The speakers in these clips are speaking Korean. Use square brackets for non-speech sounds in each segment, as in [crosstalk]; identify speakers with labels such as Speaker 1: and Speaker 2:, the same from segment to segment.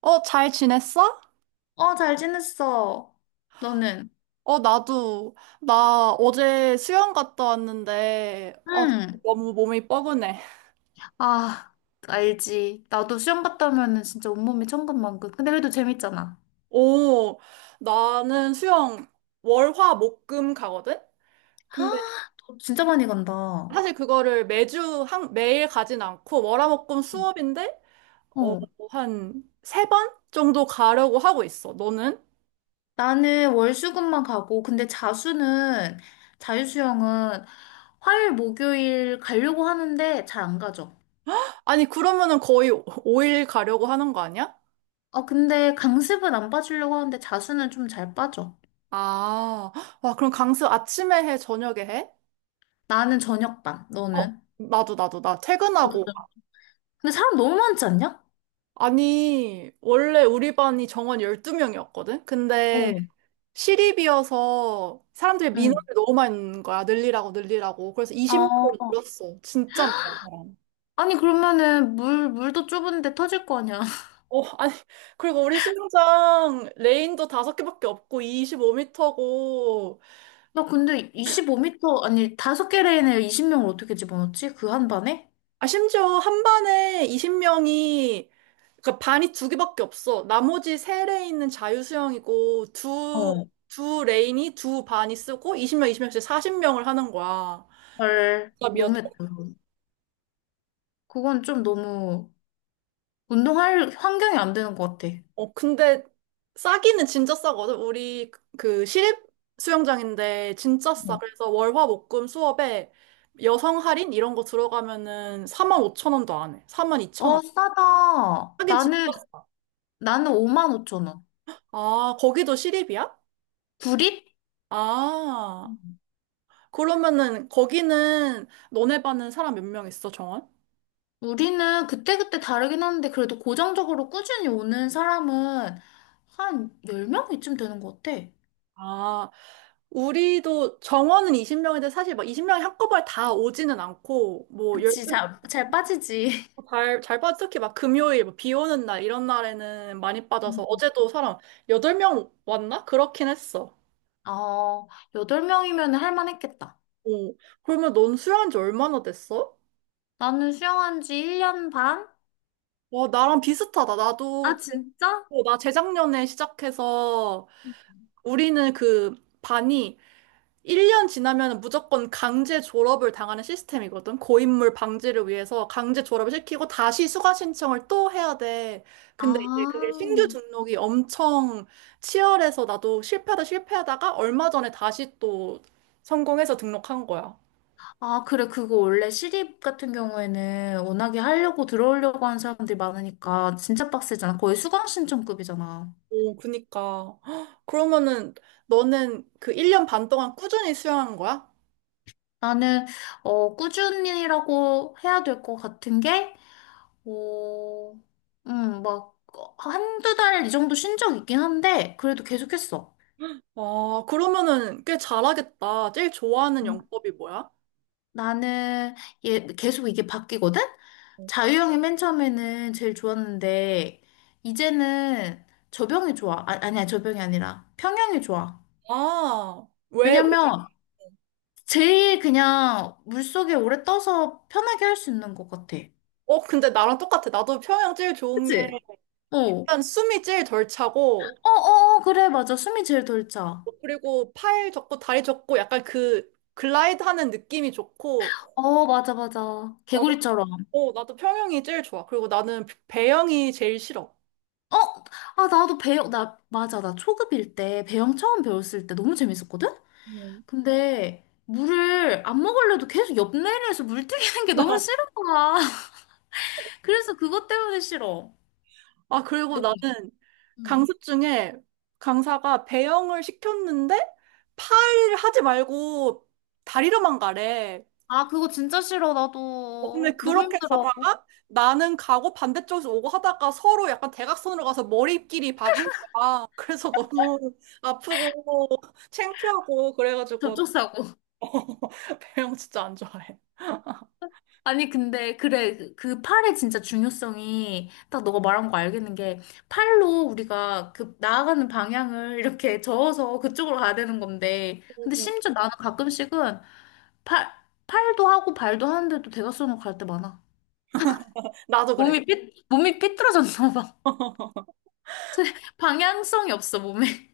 Speaker 1: 어, 잘 지냈어?
Speaker 2: 어, 잘 지냈어. 너는?
Speaker 1: 어, 나도. 나 어제 수영 갔다 왔는데,
Speaker 2: 응.
Speaker 1: 너무 몸이 뻐근해.
Speaker 2: 아, 알지. 나도 수영 갔다 오면은 진짜 온몸이 천근만근. 근데 그래도 재밌잖아.
Speaker 1: 오, 나는 수영 월, 화, 목, 금 가거든?
Speaker 2: 아,
Speaker 1: 근데
Speaker 2: 너 진짜 많이 간다. 어.
Speaker 1: 사실 그거를 매주, 한, 매일 가진 않고, 월, 화, 목, 금 수업인데, 어, 한 세 번 정도 가려고 하고 있어. 너는?
Speaker 2: 나는 월수금만 가고, 근데 자유수영은 화요일, 목요일 가려고 하는데 잘 안 가죠.
Speaker 1: 아니, 그러면은 거의 오일 가려고 하는 거 아니야?
Speaker 2: 어, 근데 강습은 안 빠지려고 하는데 자수는 좀 잘 빠져.
Speaker 1: 아, 와, 그럼 강습 아침에 해, 저녁에 해?
Speaker 2: 나는 저녁반,
Speaker 1: 어,
Speaker 2: 너는?
Speaker 1: 나도, 나
Speaker 2: 너도
Speaker 1: 퇴근하고
Speaker 2: 좀- 근데 사람 너무 많지 않냐?
Speaker 1: 아니, 원래 우리 반이 정원 12명이었거든? 근데
Speaker 2: 어.
Speaker 1: 시립이어서 사람들이
Speaker 2: 응.
Speaker 1: 민원을 너무 많이 넣는 거야. 늘리라고, 늘리라고. 그래서 20명으로
Speaker 2: 어.
Speaker 1: 늘었어. 진짜 많아, 사람.
Speaker 2: 아니, 그러면은 물도 좁은데 터질 거 아니야. [laughs]
Speaker 1: 어, 아니, 그리고 우리 수영장 레인도 다섯 개밖에 없고 25m고
Speaker 2: 나 근데 25m, 아니, 5개 레인에 20명을 어떻게 집어넣지? 그 한 반에?
Speaker 1: 아, 심지어 한 반에 20명이 그러니까 반이 두 개밖에 없어. 나머지 세 레인은 자유수영이고 두,
Speaker 2: 어.
Speaker 1: 두 레인이 두 반이 쓰고 20명, 20명씩 40명을 하는 거야.
Speaker 2: 헐,
Speaker 1: 이야
Speaker 2: 너무했다. 그건 좀 너무 운동할 환경이 안 되는 것 같아.
Speaker 1: 어, 근데 싸기는 진짜 싸거든. 우리 그 시립 수영장인데 진짜 싸.
Speaker 2: 어.
Speaker 1: 그래서 월화목금 수업에 여성 할인 이런 거 들어가면은 4만 5천 원도 안 해. 4만 2천 원.
Speaker 2: 어, 싸다.
Speaker 1: 하긴 진짜.
Speaker 2: 나는 5만 5천 원.
Speaker 1: 아, 거기도 시립이야?
Speaker 2: 구릿?
Speaker 1: 아,
Speaker 2: 음.
Speaker 1: 그러면은 거기는 너네 반은 사람 몇 명 있어, 정원?
Speaker 2: 우리는 그때그때 다르긴 하는데 그래도 고정적으로 꾸준히 오는 사람은 한 10명 이쯤 되는 것 같아.
Speaker 1: 아, 우리도 정원은 20명인데 사실 막 20명이 한꺼번에 다 오지는 않고 뭐
Speaker 2: 그치, 잘 빠지지.
Speaker 1: 잘, 잘 빠져. 특히 막 금요일, 뭐비 오는 날, 이런 날에는 많이 빠져서 어제도 사람 8명 왔나? 그렇긴 했어.
Speaker 2: 어, 여덟 명이면 할 만했겠다.
Speaker 1: 어. 그러면 넌 수영한 지 얼마나 됐어?
Speaker 2: 나는 수영한 지 1년 반?
Speaker 1: 와, 나랑 비슷하다. 나도,
Speaker 2: 아,
Speaker 1: 제-
Speaker 2: 진짜?
Speaker 1: 나 재작년에 시작해서 우리는 그 반이 1년 지나면 무조건 강제 졸업을 당하는 시스템이거든. 고인물 방지를 위해서 강제 졸업을 시키고 다시 수강 신청을 또 해야 돼. 근데 이제
Speaker 2: 아,
Speaker 1: 그게 신규 등록이 엄청 치열해서 나도 실패하다 실패하다가 얼마 전에 다시 또 성공해서 등록한 거야.
Speaker 2: 아, 그래. 그거 원래 시립 같은 경우에는 워낙에 하려고 들어오려고 하는 사람들이 많으니까 진짜 빡세잖아. 거의 수강 신청급이잖아.
Speaker 1: 오, 그니까. [gasps] 헉, 그러면은 너는 그 1년 반 동안 꾸준히 수영한 거야?
Speaker 2: 나는, 꾸준히라고 해야 될 것 같은 게, 어, 막, 한두 달 이 정도 쉰 적 있긴 한데, 그래도 계속했어.
Speaker 1: 와, 그러면은 꽤 잘하겠다. 제일 좋아하는 영법이 뭐야?
Speaker 2: 나는 얘 계속 이게 바뀌거든? 자유형이 맨 처음에는 제일 좋았는데 이제는 저병이 좋아. 아, 아니야, 저병이 아니라 평형이 좋아.
Speaker 1: 아, 왜? 왜
Speaker 2: 왜냐면 제일 그냥 물속에 오래 떠서 편하게 할 수 있는 것 같아.
Speaker 1: 어, 근데 나랑 똑같아. 나도 평양 제일 좋은 게
Speaker 2: 그치? 어. 어,
Speaker 1: 일단 숨이 제일 덜 차고,
Speaker 2: 어, 어, 그래, 맞아. 숨이 제일 덜 차.
Speaker 1: 그리고 팔 접고 다리 접고 약간 그 글라이드 하는 느낌이 좋고,
Speaker 2: 어, 맞아, 맞아.
Speaker 1: 나도,
Speaker 2: 개구리처럼.
Speaker 1: 나도 평양이 제일 좋아. 그리고 나는 배영이 제일 싫어.
Speaker 2: 어, 아, 나도 배영, 나, 맞아. 나 초급일 때, 배영 처음 배웠을 때 너무 재밌었거든?
Speaker 1: 음.
Speaker 2: 근데 물을 안 먹으려도 계속 옆내리에서 물 튀기는 게 너무 싫은 거야. [laughs] 그래서 그것 때문에 싫어.
Speaker 1: 아, 그리고
Speaker 2: 너무.
Speaker 1: 나는
Speaker 2: 응.
Speaker 1: 강습 중에 강사가 배영을 시켰는데 팔 하지 말고 다리로만 가래.
Speaker 2: 아, 그거 진짜 싫어.
Speaker 1: 어, 근데
Speaker 2: 나도 너무
Speaker 1: 그렇게
Speaker 2: 힘들어.
Speaker 1: 가다가 나는 가고 반대쪽에서 오고 하다가 서로 약간 대각선으로 가서 머리끼리 박은 거야. [laughs] 그래서 너무 아프고 창피하고 그래가지고
Speaker 2: 접촉사고. [laughs]
Speaker 1: [laughs] 배영 진짜 안 좋아해.
Speaker 2: 아니, 근데 그래. 그그 팔의 진짜 중요성이 딱 너가 말한 거 알겠는 게 팔로 우리가 그 나아가는 방향을 이렇게 저어서 그쪽으로 가야 되는 건데
Speaker 1: 응,
Speaker 2: 근데
Speaker 1: 응.
Speaker 2: 심지어 나는 가끔씩은 팔 팔도 하고 발도 하는데도 대각선으로 갈 때 많아.
Speaker 1: 나도 그래.
Speaker 2: 몸이 삐뚤어졌나 봐.
Speaker 1: [laughs]
Speaker 2: [laughs] 방향성이 없어, 몸에.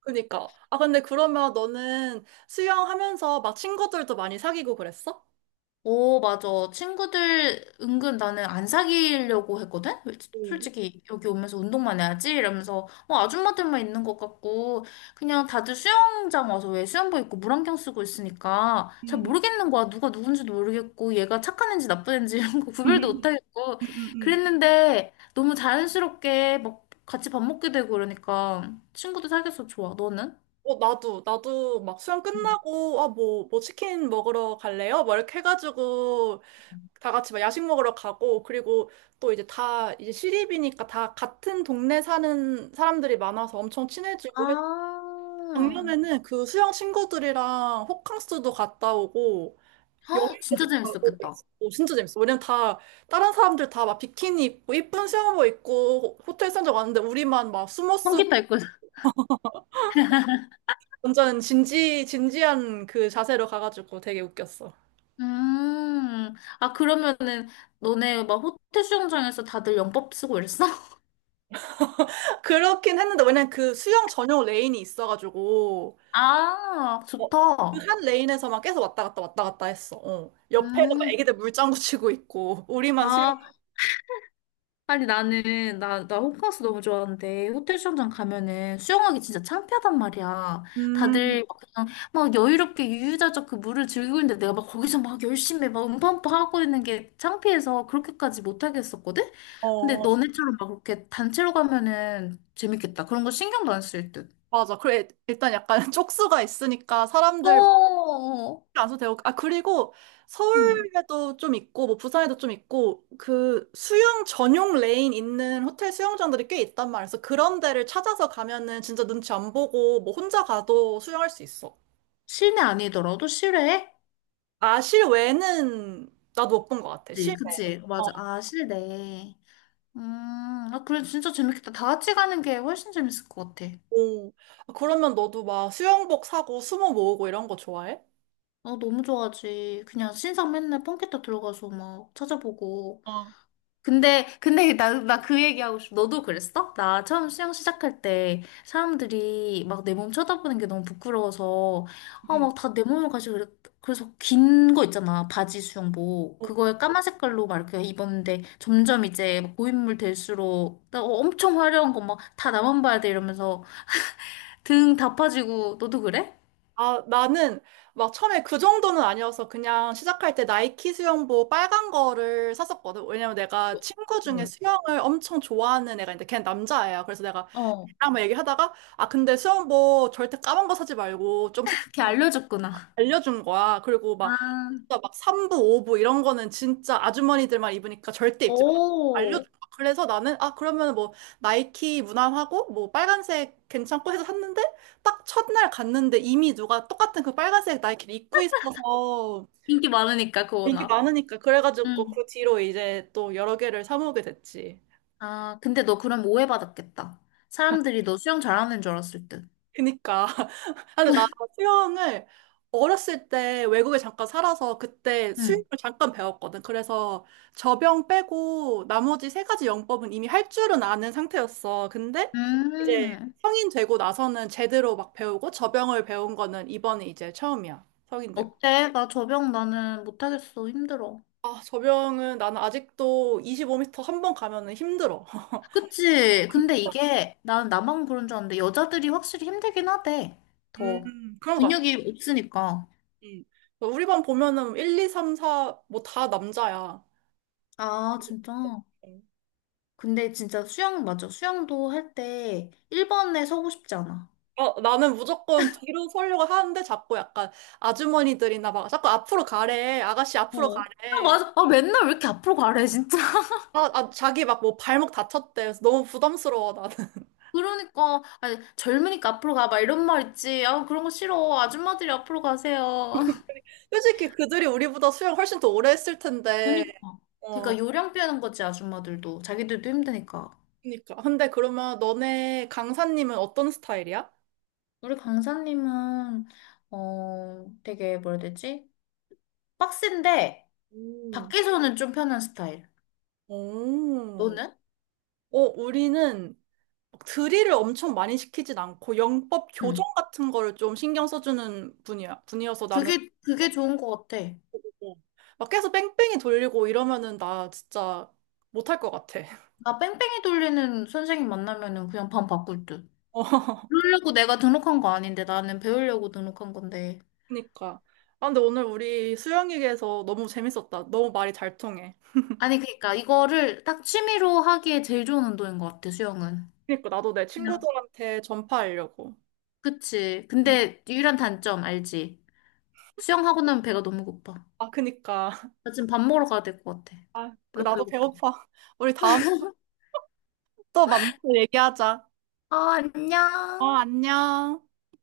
Speaker 1: 그니까. 아, 근데 그러면 너는 수영하면서 막 친구들도 많이 사귀고 그랬어?
Speaker 2: 오, 맞아. 친구들 은근 나는 안 사귀려고 했거든?
Speaker 1: 응.
Speaker 2: 솔직히 여기 오면서 운동만 해야지 이러면서 아줌마들만 있는 것 같고 그냥 다들 수영장 와서 왜 수영복 입고 물안경 쓰고 있으니까 잘
Speaker 1: 응응응응응.
Speaker 2: 모르겠는 거야. 누가 누군지도 모르겠고 얘가 착한 애인지 나쁜 애인지 이런 거 구별도 못 하겠고 그랬는데 너무 자연스럽게 막 같이 밥 먹게 되고 그러니까 친구도 사귀어서 좋아. 너는?
Speaker 1: 어, 나도 막 수영 끝나고, 아, 뭐 치킨 먹으러 갈래요? 뭐 이렇게 해가지고
Speaker 2: 응.
Speaker 1: 다 같이 막 야식 먹으러 가고 그리고 또 이제 다 이제 시립이니까 다 같은 동네 사는 사람들이 많아서 엄청 친해지고. 했
Speaker 2: 아,
Speaker 1: 작년에는 그 수영 친구들이랑 호캉스도 갔다 오고
Speaker 2: 헉, 진짜
Speaker 1: 여행도
Speaker 2: 재밌었겠다.
Speaker 1: 그랬어. 오, 진짜 재밌어. 왜냐면 다 다른 사람들 다 막 비키니 입고 이쁜 수영복 입고 호텔 산적 왔는데 우리만 막 숨어
Speaker 2: 성
Speaker 1: 쓰고
Speaker 2: 기타 있고. [laughs]
Speaker 1: 완전 진지 진지한 그 자세로 가가지고 되게 웃겼어.
Speaker 2: 음, 아, 그러면은, 너네 막 호텔 수영장에서 다들 영법 쓰고 이랬어? [laughs]
Speaker 1: [laughs] 그렇긴 했는데 왜냐면 그 수영 전용 레인이 있어가지고
Speaker 2: 아, 좋다.
Speaker 1: 한 레인에서 막 계속 왔다 갔다 왔다 갔다 했어. 어. 옆에는 막
Speaker 2: 음,
Speaker 1: 애기들 물장구 치고 있고 [laughs] 우리만 수영.
Speaker 2: 아, 아니 나는 나 나 호캉스 너무 좋아하는데 호텔 수영장 가면은 수영하기 진짜 창피하단 말이야.
Speaker 1: 음,
Speaker 2: 다들 막 그냥 막 여유롭게 유유자적 그 물을 즐기고 있는데 내가 막 거기서 막 열심히 막 음파음파 하고 있는 게 창피해서 그렇게까지 못 하겠었거든. 근데
Speaker 1: 어,
Speaker 2: 너네처럼 막 그렇게 단체로 가면은 재밌겠다. 그런 거 신경도 안 쓸 듯.
Speaker 1: 맞아. 그래 일단 약간 [laughs] 쪽수가 있으니까 사람들
Speaker 2: 어,
Speaker 1: 안도 되고 아 그리고
Speaker 2: 음,
Speaker 1: 서울에도 좀 있고 뭐 부산에도 좀 있고 그 수영 전용 레인 있는 호텔 수영장들이 꽤 있단 말이야. 그래서 그런 데를 찾아서 가면은 진짜 눈치 안 보고 뭐 혼자 가도 수영할 수 있어.
Speaker 2: 실내 아니더라도 실외?
Speaker 1: 아 실외는 나도 못 본 것 같아.
Speaker 2: 그치,
Speaker 1: 실외.
Speaker 2: 그치, 맞아. 아, 실내. 아, 그래, 진짜 재밌겠다. 다 같이 가는 게 훨씬 재밌을 것 같아.
Speaker 1: 오. 아, 그러면 너도 막 수영복 사고 수모 모으고 이런 거 좋아해?
Speaker 2: 아, 너무 좋아하지. 그냥 신상 맨날 펑키타 들어가서 막 찾아보고.
Speaker 1: 어,
Speaker 2: 근데 [laughs] 나 그 얘기하고 싶어. 너도 그랬어? 나 처음 수영 시작할 때 사람들이 막 내 몸 쳐다보는 게 너무 부끄러워서, 아,
Speaker 1: 응.
Speaker 2: 막 다 내 몸을 가지고 그래서 긴 거 있잖아. 바지 수영복.
Speaker 1: 어,
Speaker 2: 그거에 까만 색깔로 막 이렇게 입었는데 점점 이제 막 고인물 될수록 나 엄청 화려한 거 막 다 나만 봐야 돼 이러면서 등 다 파지고 너도 그래?
Speaker 1: 아, 나는 막 처음에 그 정도는 아니어서 그냥 시작할 때 나이키 수영복 빨간 거를 샀었거든. 왜냐면 내가 친구 중에
Speaker 2: 응.
Speaker 1: 수영을 엄청 좋아하는 애가 있는데 걔는 남자애야. 그래서 내가
Speaker 2: 어.
Speaker 1: 걔랑 막 얘기하다가 아, 근데 수영복 절대 까만 거 사지 말고 좀 색깔
Speaker 2: 이렇게
Speaker 1: 있는 거
Speaker 2: 알려줬구나.
Speaker 1: 알려준 거야. 그리고 막
Speaker 2: 아,
Speaker 1: 진짜 막 3부, 5부 이런 거는 진짜 아주머니들만 입으니까 절대 입지 마. 알려줘.
Speaker 2: 오.
Speaker 1: 그래서 나는 아 그러면 뭐 나이키 무난하고 뭐 빨간색 괜찮고 해서 샀는데 딱 첫날 갔는데 이미 누가 똑같은 그 빨간색 나이키를 입고 있어서
Speaker 2: 인기 많으니까 그
Speaker 1: 인기
Speaker 2: 워낙.
Speaker 1: 많으니까 그래가지고
Speaker 2: 응.
Speaker 1: 그 뒤로 이제 또 여러 개를 사 모으게 됐지.
Speaker 2: 아, 근데 너 그럼 오해받았겠다. 사람들이 너 수영 잘하는 줄 알았을 듯.
Speaker 1: 그니까 아, 근데 나 수영을 어렸을 때 외국에 잠깐 살아서 그때 수영을
Speaker 2: 응.
Speaker 1: 잠깐 배웠거든. 그래서 저병 빼고 나머지 세 가지 영법은 이미 할 줄은 아는 상태였어. 근데 이제
Speaker 2: 음.
Speaker 1: 성인 되고 나서는 제대로 막 배우고 저병을 배운 거는 이번이 이제 처음이야. 성인 되고.
Speaker 2: 어때? 나 저병 나는 못하겠어. 힘들어.
Speaker 1: 아, 저병은 나는 아직도 25m 한 번 가면은 힘들어. [laughs]
Speaker 2: 그치? 근데 이게 나는 나만 그런 줄 알았는데 여자들이 확실히 힘들긴 하대. 더
Speaker 1: 그런 것 같아.
Speaker 2: 근육이 없으니까.
Speaker 1: 음. 우리 반 보면은 1, 2, 3, 4, 뭐 다 남자야.
Speaker 2: 아, 진짜? 근데 진짜 수영 맞아. 수영도 할 때 1번에 서고 싶지 않아.
Speaker 1: 나는 무조건 뒤로 서려고 하는데 자꾸 약간 아주머니들이나 막 자꾸 앞으로 가래. 아가씨 앞으로
Speaker 2: 어. 아,
Speaker 1: 가래.
Speaker 2: 맞아. 아, 맨날 왜 이렇게 앞으로 가래, 진짜. [laughs]
Speaker 1: 아, 아, 자기 막 뭐 발목 다쳤대. 그래서 너무 부담스러워, 나는. [laughs]
Speaker 2: 그러니까, 아니, 젊으니까 앞으로 가. 막 이런 말 있지. 아, 그런 거 싫어. 아줌마들이 앞으로 가세요. [laughs]
Speaker 1: 솔직히 그들이 우리보다 수영 훨씬 더 오래 했을 텐데.
Speaker 2: 그니까.
Speaker 1: 어,
Speaker 2: 그니까 요령 빼는 거지, 아줌마들도. 자기들도 힘드니까.
Speaker 1: 그니까. 근데 그러면 너네 강사님은 어떤 스타일이야?
Speaker 2: 우리 강사님은, 되게 뭐라 해야 되지? 빡센데,
Speaker 1: 음.
Speaker 2: 밖에서는 좀 편한 스타일.
Speaker 1: 오.
Speaker 2: 너는?
Speaker 1: 어, 우리는 막 드릴을 엄청 많이 시키진 않고 영법 교정
Speaker 2: 응.
Speaker 1: 같은 거를 좀 신경 써주는 분이야. 분이어서 나는
Speaker 2: 그게 좋은 거 같아.
Speaker 1: 어. 막 계속 뺑뺑이 돌리고 이러면은 나 진짜 못할 것 같아.
Speaker 2: 나 뺑뺑이 돌리는 선생님 만나면은 그냥 반 바꿀 듯.
Speaker 1: [laughs] 어,
Speaker 2: 그러려고 내가 등록한 거 아닌데 나는 배우려고 등록한 건데.
Speaker 1: 그니까. 아, 근데 오늘 우리 수영 얘기해서 너무 재밌었다. 너무 말이 잘 통해.
Speaker 2: 아니 그러니까 이거를 딱 취미로 하기에 제일 좋은 운동인 것 같아 수영은.
Speaker 1: 그니까 나도 내
Speaker 2: 그냥
Speaker 1: 친구들한테 전파하려고.
Speaker 2: 그치.
Speaker 1: 음.
Speaker 2: 근데 유일한 단점 알지? 수영하고 나면 배가 너무 고파.
Speaker 1: 아, 그니까. [laughs]
Speaker 2: 나 지금 밥 먹으러 가야 될 것 같아.
Speaker 1: 아, 그
Speaker 2: 너무
Speaker 1: 나도
Speaker 2: 배고파.
Speaker 1: 배고파. 우리 다음에 또 만나서 얘기하자.
Speaker 2: 어,
Speaker 1: 어,
Speaker 2: 안녕.
Speaker 1: 안녕.